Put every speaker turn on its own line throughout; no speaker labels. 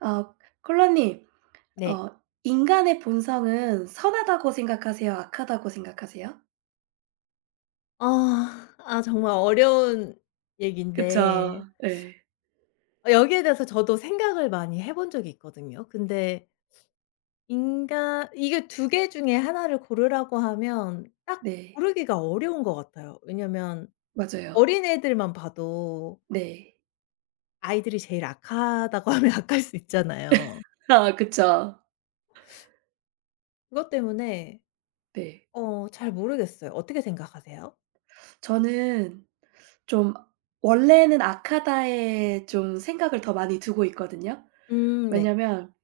어 콜라님,
네.
어 인간의 본성은 선하다고 생각하세요? 악하다고 생각하세요?
아. 정말 어려운 얘기인데
그쵸. 네.
여기에 대해서 저도 생각을 많이 해본 적이 있거든요. 근데 인간 이게 두 개 중에 하나를 고르라고 하면 딱
네.
고르기가 어려운 것 같아요. 왜냐면
맞아요.
어린애들만 봐도
네.
아이들이 제일 악하다고 하면 악할 수 있잖아요.
아 그쵸.
그것 때문에
네.
잘 모르겠어요. 어떻게 생각하세요?
저는 좀 원래는 악하다에 좀 생각을 더 많이 두고 있거든요.
네.
왜냐면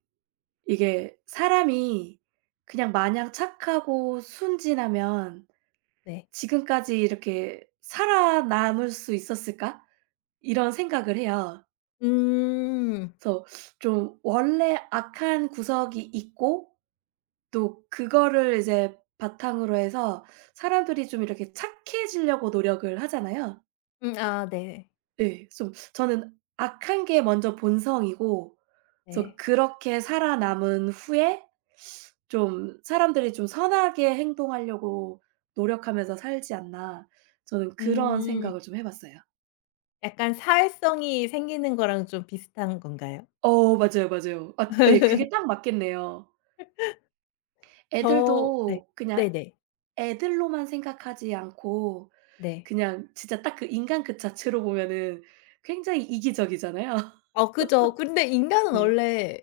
이게 사람이 그냥 마냥 착하고 순진하면
네.
'지금까지 이렇게 살아남을 수 있었을까?' 이런 생각을 해요.
음.
그래서 좀 원래 악한 구석이 있고 또 그거를 이제 바탕으로 해서 사람들이 좀 이렇게 착해지려고 노력을 하잖아요.
아 네.
예. 좀 저는 악한 게 먼저 본성이고 그래서
네.
그렇게 살아남은 후에 좀 사람들이 좀 선하게 행동하려고 노력하면서 살지 않나 저는 그런
음.
생각을 좀 해 봤어요.
약간 사회성이 생기는 거랑 좀 비슷한 건가요?
어 맞아요, 맞아요. 아 예, 그게 딱 맞겠네요.
네.
애들도 그냥
네네.
애들로만 생각하지 않고
네.
그냥 진짜 딱 그 인간 그 자체로 보면은 굉장히 이기적이잖아요.
그죠. 근데 인간은
네.
원래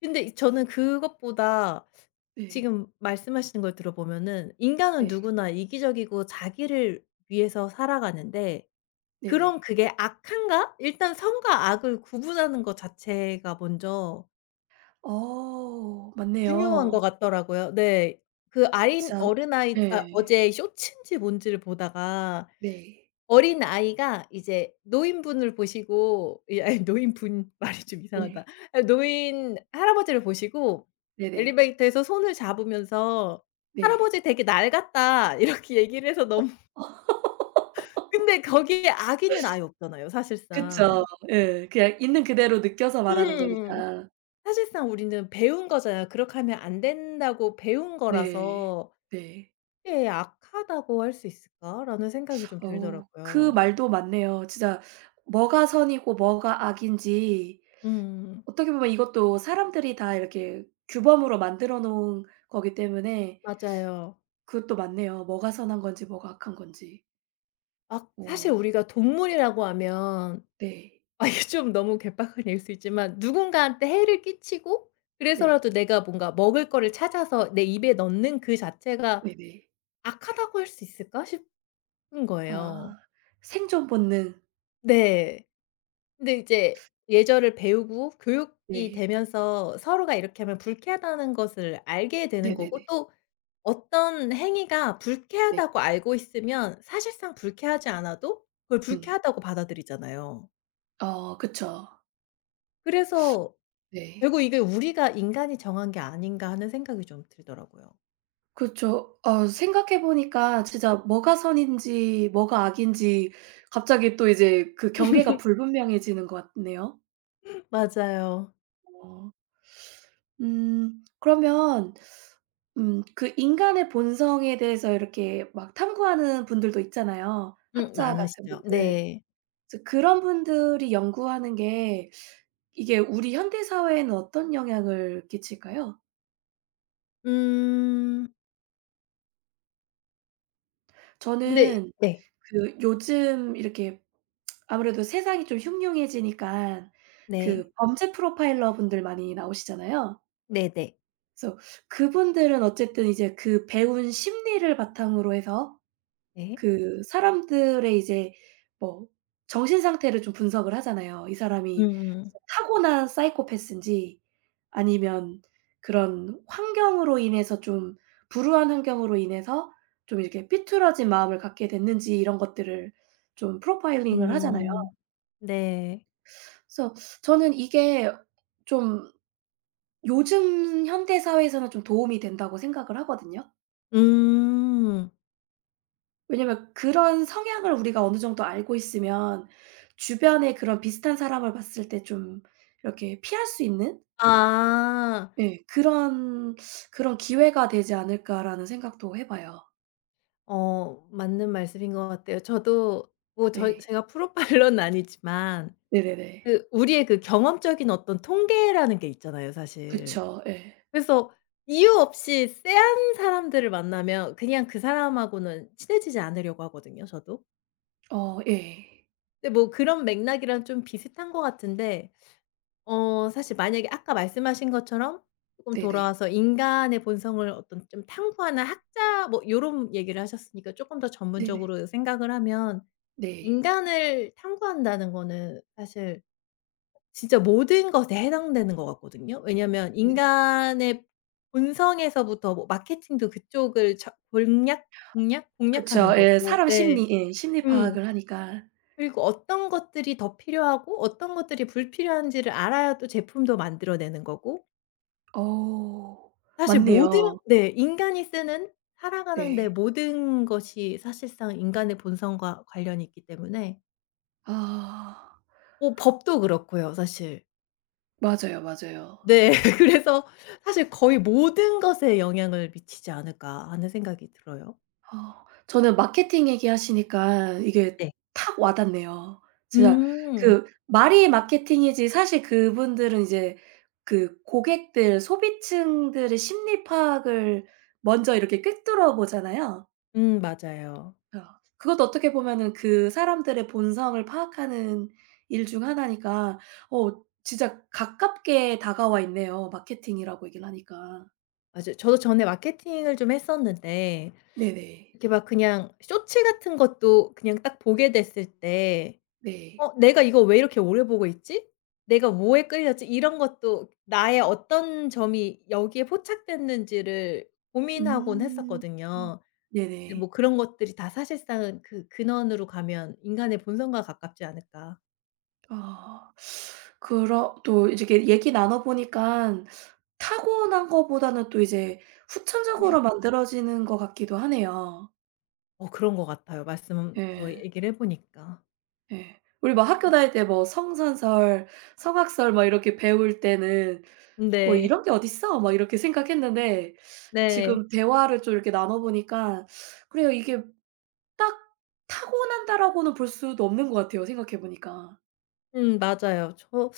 근데 저는 그것보다
네.
지금 말씀하시는 걸 들어보면은 인간은
네.
누구나 이기적이고 자기를 위해서 살아가는데 그럼
네네.
그게 악한가? 일단 선과 악을 구분하는 것 자체가 먼저
어
중요한 것
맞네요.
같더라고요. 네. 그 아인
진짜
어린아이
네,
어제 쇼츠인지 뭔지를 보다가
네.
어린아이가 이제 노인분을 보시고 이 아이 노인분 말이 좀 이상하다.
네.
아 노인 할아버지를 보시고
네네. 네.
엘리베이터에서 손을 잡으면서
네.
"할아버지 되게 낡았다." 이렇게 얘기를 해서 너무 근데 거기에 악의는 아예 없잖아요
그쵸.
사실상.
예. 그냥 있는 그대로 느껴서 말하는
음.
거니까.
사실상 우리는 배운 거잖아요. "그렇게 하면 안 된다."고 배운
네.
거라서
네.
'그게 악하다고 할 수 있을까?'라는 생각이 좀
그
들더라고요.
말도 맞네요. 진짜 뭐가 선이고 뭐가 악인지
음.
어떻게 보면 이것도 사람들이 다 이렇게 규범으로 만들어 놓은 거기 때문에
맞아요.
그것도 맞네요. 뭐가 선한 건지 뭐가 악한 건지.
막 사실
어
우리가 동물이라고 하면
네.
아 이게 좀 너무 개빡한 얘기일 수 있지만 누군가한테 해를 끼치고
네.
그래서라도 내가 뭔가 먹을 거를 찾아서 내 입에 넣는 그 자체가
네네.
'악하다고 할 수 있을까?' 싶은 거예요.
아 생존 본능.
네. 근데 이제 예절을 배우고 교육이
네.
되면서 서로가 이렇게 하면 불쾌하다는 것을 알게 되는
네네네.
거고
네.
또 어떤 행위가
네, 네.
불쾌하다고 알고 있으면 사실상 불쾌하지 않아도 그걸
음.
불쾌하다고 받아들이잖아요.
어 그쵸.
그래서
네.
결국 이게 '우리가 인간이 정한 게 아닌가.' 하는 생각이 좀 들더라고요.
그쵸. 생각해 보니까 진짜 뭐가 선인지 뭐가 악인지 갑자기 또 이제 그 경계가 불분명해지는 것 같네요.
맞아요.
어. 그러면 그 인간의 본성에 대해서 이렇게 막 탐구하는 분들도 있잖아요, 학자 같은
많으시죠.
분들.
네.
그래서 그런 분들이 연구하는 게 이게 우리 현대 사회에는 어떤 영향을 끼칠까요?
음. 근데
저는
네.
그 요즘 이렇게 아무래도 세상이 좀 흉흉해지니까
네.
그 범죄 프로파일러 분들 많이 나오시잖아요.
네네.
그래서 그분들은 어쨌든 이제 그 배운 심리를 바탕으로 해서
네.
그 사람들의 이제 뭐 정신 상태를 좀 분석을 하잖아요. 이 사람이
음음.
진짜 타고난 사이코패스인지 아니면 그런 환경으로 인해서 좀 불우한 환경으로 인해서 좀 이렇게 삐뚤어진 마음을 갖게 됐는지 이런 것들을 좀 프로파일링을 하잖아요.
음. 네.
그래서 저는 이게 좀 요즘 현대 사회에서는 좀 도움이 된다고 생각을 하거든요.
음.
왜냐면 그런 성향을 우리가 어느 정도 알고 있으면 주변에 그런 비슷한 사람을 봤을 때 좀 이렇게 피할 수 있는
아.
예 그런 '기회가 되지 않을까.'라는 생각도 해 봐요.
어 맞는 말씀인 것 같아요. 저도 뭐 저
네.
제가 프로파일러는 아니지만
네네네.
그 우리의 그 경험적인 어떤 통계라는 게 있잖아요 사실.
그쵸. 예.
그래서 이유 없이 쎄한 사람들을 만나면 그냥 그 사람하고는 친해지지 않으려고 하거든요 저도.
어 예.
근데 뭐 그런 맥락이랑 좀 비슷한 것 같은데 사실 만약에 아까 말씀하신 것처럼 쪼끔
네네.
돌아와서 인간의 본성을 어떤 좀 탐구하는 학자 뭐 요런 얘기를 하셨으니까 쪼끔 더
네네.
전문적으로 생각을 하면
네.
인간을 탐구한다는 거는 사실 진짜 모든 것에 해당되는 것 같거든요. 왜냐면
네네.
인간의 본성에서부터 뭐 마케팅도 그쪽을 공략하는
그쵸. 예.
거고
사람
네.
심리 예 심리
음.
파악을 하니까.
그리고 어떤 것들이 더 필요하고 어떤 것들이 불필요한지를 알아야 또 제품도 만들어내는 거고
어
사실 모든
맞네요.
네 인간이 쓰는 살아가는 데
네.
모든 것이 사실상 인간의 본성과 관련이 있기 때문에
아
뭐 법도 그렇고요 사실.
맞아요, 맞아요.
네. 그래서 사실 '거의 모든 것에 영향을 미치지 않을까.' 하는 생각이 들어요.
어. 저는 마케팅 얘기하시니까 이게
네.
탁 와 닿네요. 진짜
음.
그 말이 마케팅이지 사실 그분들은 이제 그 고객들, 소비층들의 심리 파악을 먼저 이렇게 꿰뚫어 보잖아요.
맞아요.
어. 그것도 어떻게 보면은 그 사람들의 본성을 파악하는 일 중 하나니까 진짜 가깝게 다가와 있네요, 마케팅이라고 얘기를 하니까.
맞아요. 저도 전에 마케팅을 좀 했었는데
네네.
이렇게 막 그냥 쇼츠 같은 것도 그냥 딱 보게 됐을 때
네.
'어 내가 이거 왜 이렇게 오래 보고 있지? 내가 뭐에 끌렸지?' 이런 것도 나의 어떤 점이 여기에 포착됐는지를 고민하곤
음. 음.
했었거든요. 근데
네네.
뭐 그런 것들이 다 사실상은 그 근원으로 가면 인간의 본성과 가깝지 않을까.
아. 그러 또 이렇게 얘기 나눠 보니까 타고난 거보다는 또 이제 후천적으로 만들어지는 것 같기도 하네요.
어 그런 것 같아요 말씀 또
예.
얘기를 해 보니까.
예. 우리 막 학교 다닐 때 뭐 성선설, 성악설 막 이렇게 배울 때는 '뭐
네.
이런 게 어딨어?' 막 이렇게 생각했는데
네.
지금 대화를 좀 이렇게 나눠 보니까 그래요. 이게 딱 '타고난다.'라고는 볼 수도 없는 것 같아요, 생각해 보니까.
맞아요. 저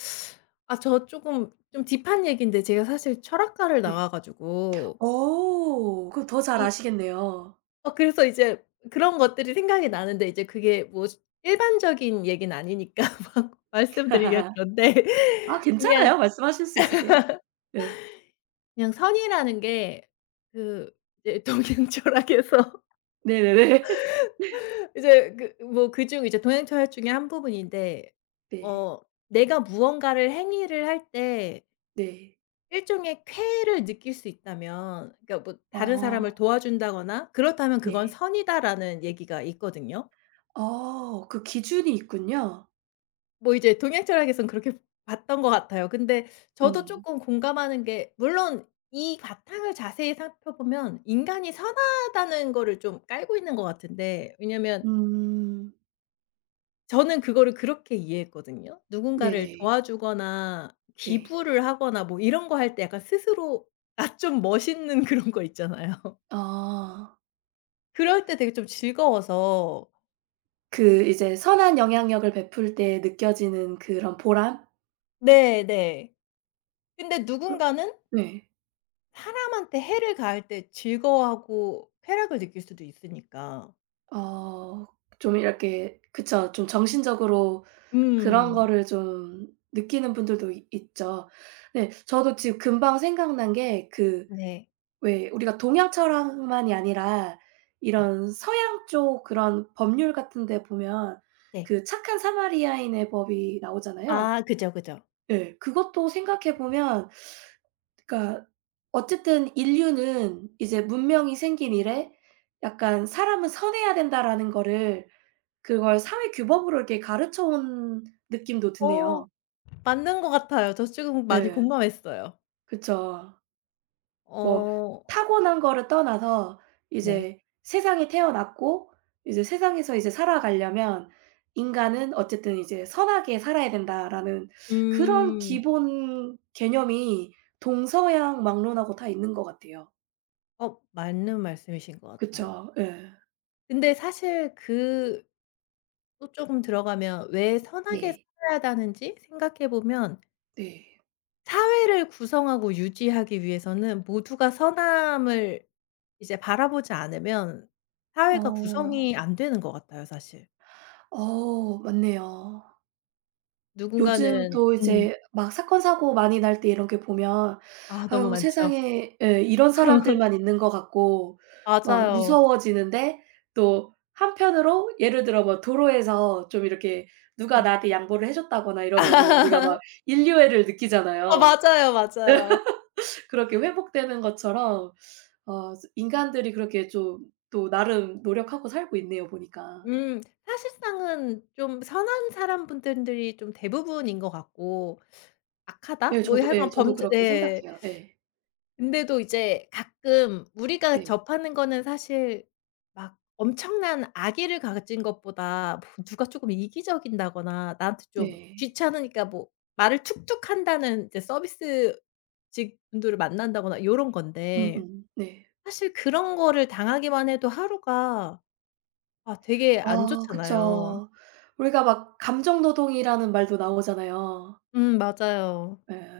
아 저 쪼금 좀 딥한 얘기인데 제가 사실 철학과를
네.
나와 가지고
오, 그럼 더 잘
이
아시겠네요.
어 그래서 이제 그런 것들이 생각이 나는데 이제 그게 뭐 일반적인 얘기는 아니니까 막 말씀드리기가 그런데
아
그냥
괜찮아요. 말씀하실 수 있으세요. 네.
그냥 선이라는 게 그 이제 동양 철학에서
네네네.
이제 그 뭐 그중 이제 동행철학 중에 한 부분인데
네.
어 내가 무언가를 행위를 할 때
네.
일종의 쾌를 느낄 수 있다면 그러니까 뭐 다른
어
사람을 도와준다거나 그렇다면 그건
네.
'선이다.'라는 얘기가 있거든요.
그 기준이 있군요.
뭐 이제 동양철학에선 그렇게 봤던 것 같아요. 근데 저도
음.
조금 공감하는 게 물론 이 바탕을 자세히 살펴보면 인간이 선하다는 거를 좀 깔고 있는 것 같은데 왜냐면
음.
저는 그거를 그렇게 이해했거든요. 누군가를
네네.
도와주거나
네.
기부를 하거나 뭐 이런 거 할 때 약간 스스로 아 좀 멋있는 그런 거 있잖아요.
아.
그럴 때 되게 좀 즐거워서
그 이제 선한 영향력을 베풀 때 느껴지는 그런 보람?
네네. 근데
그
누군가는
네.
사람한테 해를 가할 때 즐거워하고 쾌락을 느낄 수도 있으니까.
어 좀 이렇게 그쵸. 좀 정신적으로 그런
음.
거를 좀 느끼는 분들도 있 있죠. 네. 저도 지금 금방 생각난 게그
네.
왜 우리가 동양 철학만이 아니라
네.
이런 서양 쪽 그런 법률 같은 데 보면
네.
그 착한 사마리아인의 법이 나오잖아요.
아 그죠, 그죠.
예. 그것도 생각해 보면 그러니까 어쨌든 인류는 이제 문명이 생긴 이래 약간 '사람은 선해야 된다.'라는 거를 그걸 사회 규범으로 이렇게 가르쳐 온 느낌도
어
드네요.
맞는 것 같아요. 저 지금 많이
예.
공감했어요.
그쵸. 뭐
어
타고난 거를 떠나서
네.
이제 세상에 태어났고 이제 세상에서 이제 살아가려면 '인간은 어쨌든 이제 선하게 살아야 된다.'라는 그런
음.
기본 개념이 동서양 막론하고 다 있는 것 같아요.
어 맞는 말씀이신 것 같아요.
그쵸. 예.
근데 사실 그 또 쪼금 들어가면 왜 선하게
네.
살아야 하는지 생각해 보면
네.
사회를 구성하고 유지하기 위해서는 모두가 선함을 이제 바라보지 않으면 사회가
어.
구성이 안 되는 것 같아요 사실.
어 맞네요. 요즘
누군가는
또
음.
이제 막 사건 사고 많이 날 때 이런 게 보면
아 너무
'아유
많죠.
세상에' 예 이런 사람들만 있는 것 같고 막
맞아요.
무서워지는데 또 한편으로 예를 들어 뭐 도로에서 좀 이렇게 누가
네.
나한테 양보를 해 줬다거나 이러면은 우리가 막 인류애를
아
느끼잖아요.
맞아요, 맞아요.
그렇게 회복되는 것처럼 인간들이 그렇게 좀 또 나름 노력하고 살고 있네요 보니까.
음. 사실상은 좀 선한 사람 분들이 좀 대부분인 것 같고 악하다?
예
뭐
저도 예
하여간
저도
범죄
그렇게
네.
생각해요. 예.
근데도 이제 가끔 우리가
네.
접하는 거는 사실 막 엄청난 악의를 가진 것보다 뭐 누가 조금 이기적인다거나 나한테 좀
네.
귀찮으니까 뭐 말을 툭툭 한다는 이제 서비스직 분들을 만난다거나 요런 건데
음음. 네.
사실 그런 거를 당하기만 해도 하루가 아 되게 안
아
좋잖아요.
그쵸. 우리가 막 감정 노동이라는 말도 나오잖아요.
맞아요.
예.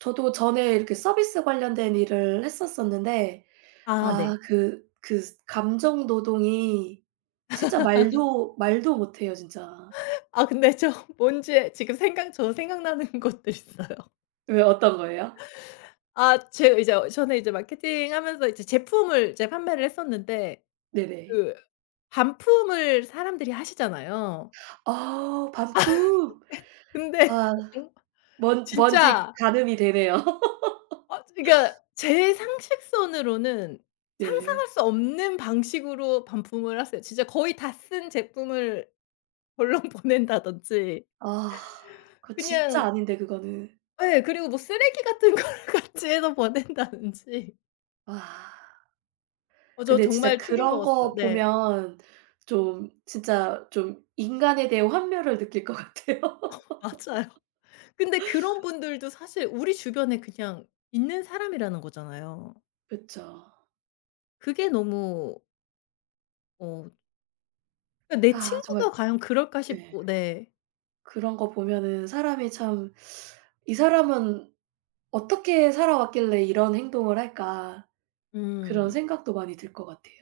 저도 전에 이렇게 서비스 관련된 일을 했었었는데
아
아
네.
그 감정 노동이 진짜 말도 말도 못해요 진짜.
아 근데 저 뭔지 지금 생각나는 것도 있어요.
왜 어떤 거예요?
아 제가 이제 전에 이제 마케팅하면서 이제 제품을 이제 판매를 했었는데
네네.
그 반품을 사람들이 하시잖아요.
아 반품.
근데
아
정
먼 뭔지
진짜
가늠이 되네요.
그러니까 제 상식선으로는
예.
상상할 수 없는 방식으로 반품을 하세요. 진짜 거의 다 쓴 제품을 본론 보낸다든지
아 그거 진짜
그냥
아닌데 그거는.
예. 그리고 뭐 쓰레기 같은 걸 같이 해서 보낸다든지.
와.
저
근데 진짜
정말 충격
그런
먹었어요.
거
네.
보면 좀 진짜 좀 인간에 대해 환멸을 느낄 것 같아요.
맞아요. 근데 그런 분들도 사실 우리 주변에 그냥 있는 사람이라는 거잖아요.
그쵸.
그게 너무 어 그러니까 '내
아 정말
친구가 과연 그럴까?'
네.
싶고 네.
그런 거 보면은 사람이 참 '이 사람은 어떻게 살아왔길래 이런 행동을 할까.' 그런
음.
생각도 많이 들 것 같아요.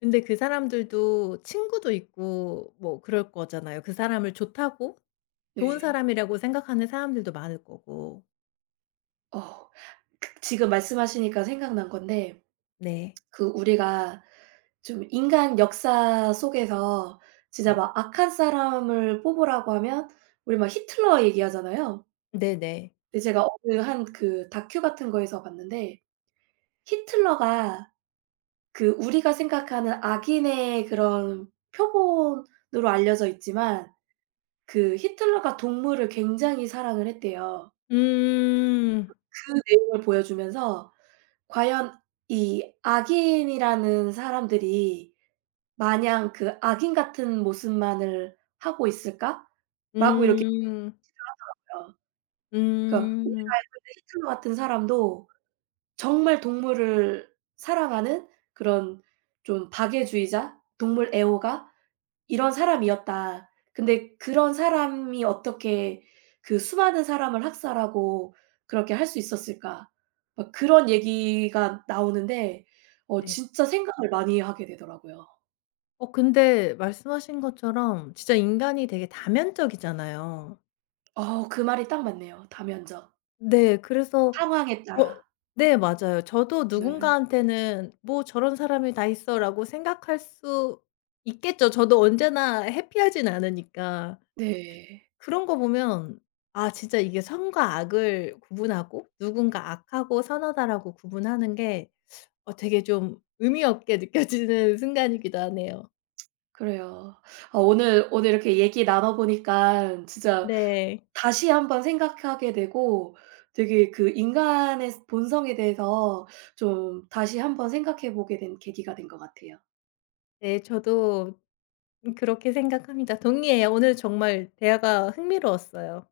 근데 그 사람들도 친구도 있고 뭐 그럴 거잖아요. 그 사람을 좋다고 좋은
네.
사람이라고 생각하는 사람들도 많을 거고.
어 그 지금 말씀하시니까 생각난 건데
네.
그 우리가 좀 인간 역사 속에서 진짜
네.
막 악한 사람을 뽑으라고 하면 우리 막 히틀러 얘기하잖아요.
네네.
근데 제가 어느 한 그 다큐 같은 거에서 봤는데 히틀러가 그 우리가 생각하는 악인의 그런 표본으로 알려져 있지만 그 히틀러가 동물을 굉장히 사랑을 했대요.
음.
그 내용을 보여주면서 과연 이 악인이라는 사람들이 마냥 그 '악인 같은 모습만을 하고 있을까?'라고 이렇게
음.
그러니까
음.
우리나라 히틀러 같은 사람도 정말 동물을 사랑하는 그런 좀 박애주의자, 동물 애호가 이런 사람이었다. 근데 그런 사람이 어떻게 그 수많은 사람을 학살하고 그렇게 할 수 있었을까? 막 그런 얘기가 나오는데
네.
진짜 생각을 많이 하게 되더라고요.
어 근데 말씀하신 것처럼 진짜 인간이 되게 다면적이잖아요.
그 말이 딱 맞네요. 다면적.
네. 그래서
상황에
어
따라.
네 맞아요. 저도
네.
누군가한테는 '뭐 저런 사람이 다 있어.'라고 생각할 수 있겠죠. 저도 언제나 해피하진 않으니까.
네.
그런 거 보면 아 진짜 이게 선과 악을 구분하고 누군가 '악하고 선하다.'라고 구분하는 게 되게 좀 의미 없게 느껴지는 순간이기도 하네요.
그래요. 아 오늘, 이렇게 얘기 나눠 보니까 진짜
네.
다시 한번 생각하게 되고 되게 그 인간의 본성에 대해서 좀 다시 한번 생각해 보게 된 계기가 된 것 같아요.
네 저도 그렇게 생각합니다. 동의해요. 오늘 정말 대화가 흥미로웠어요.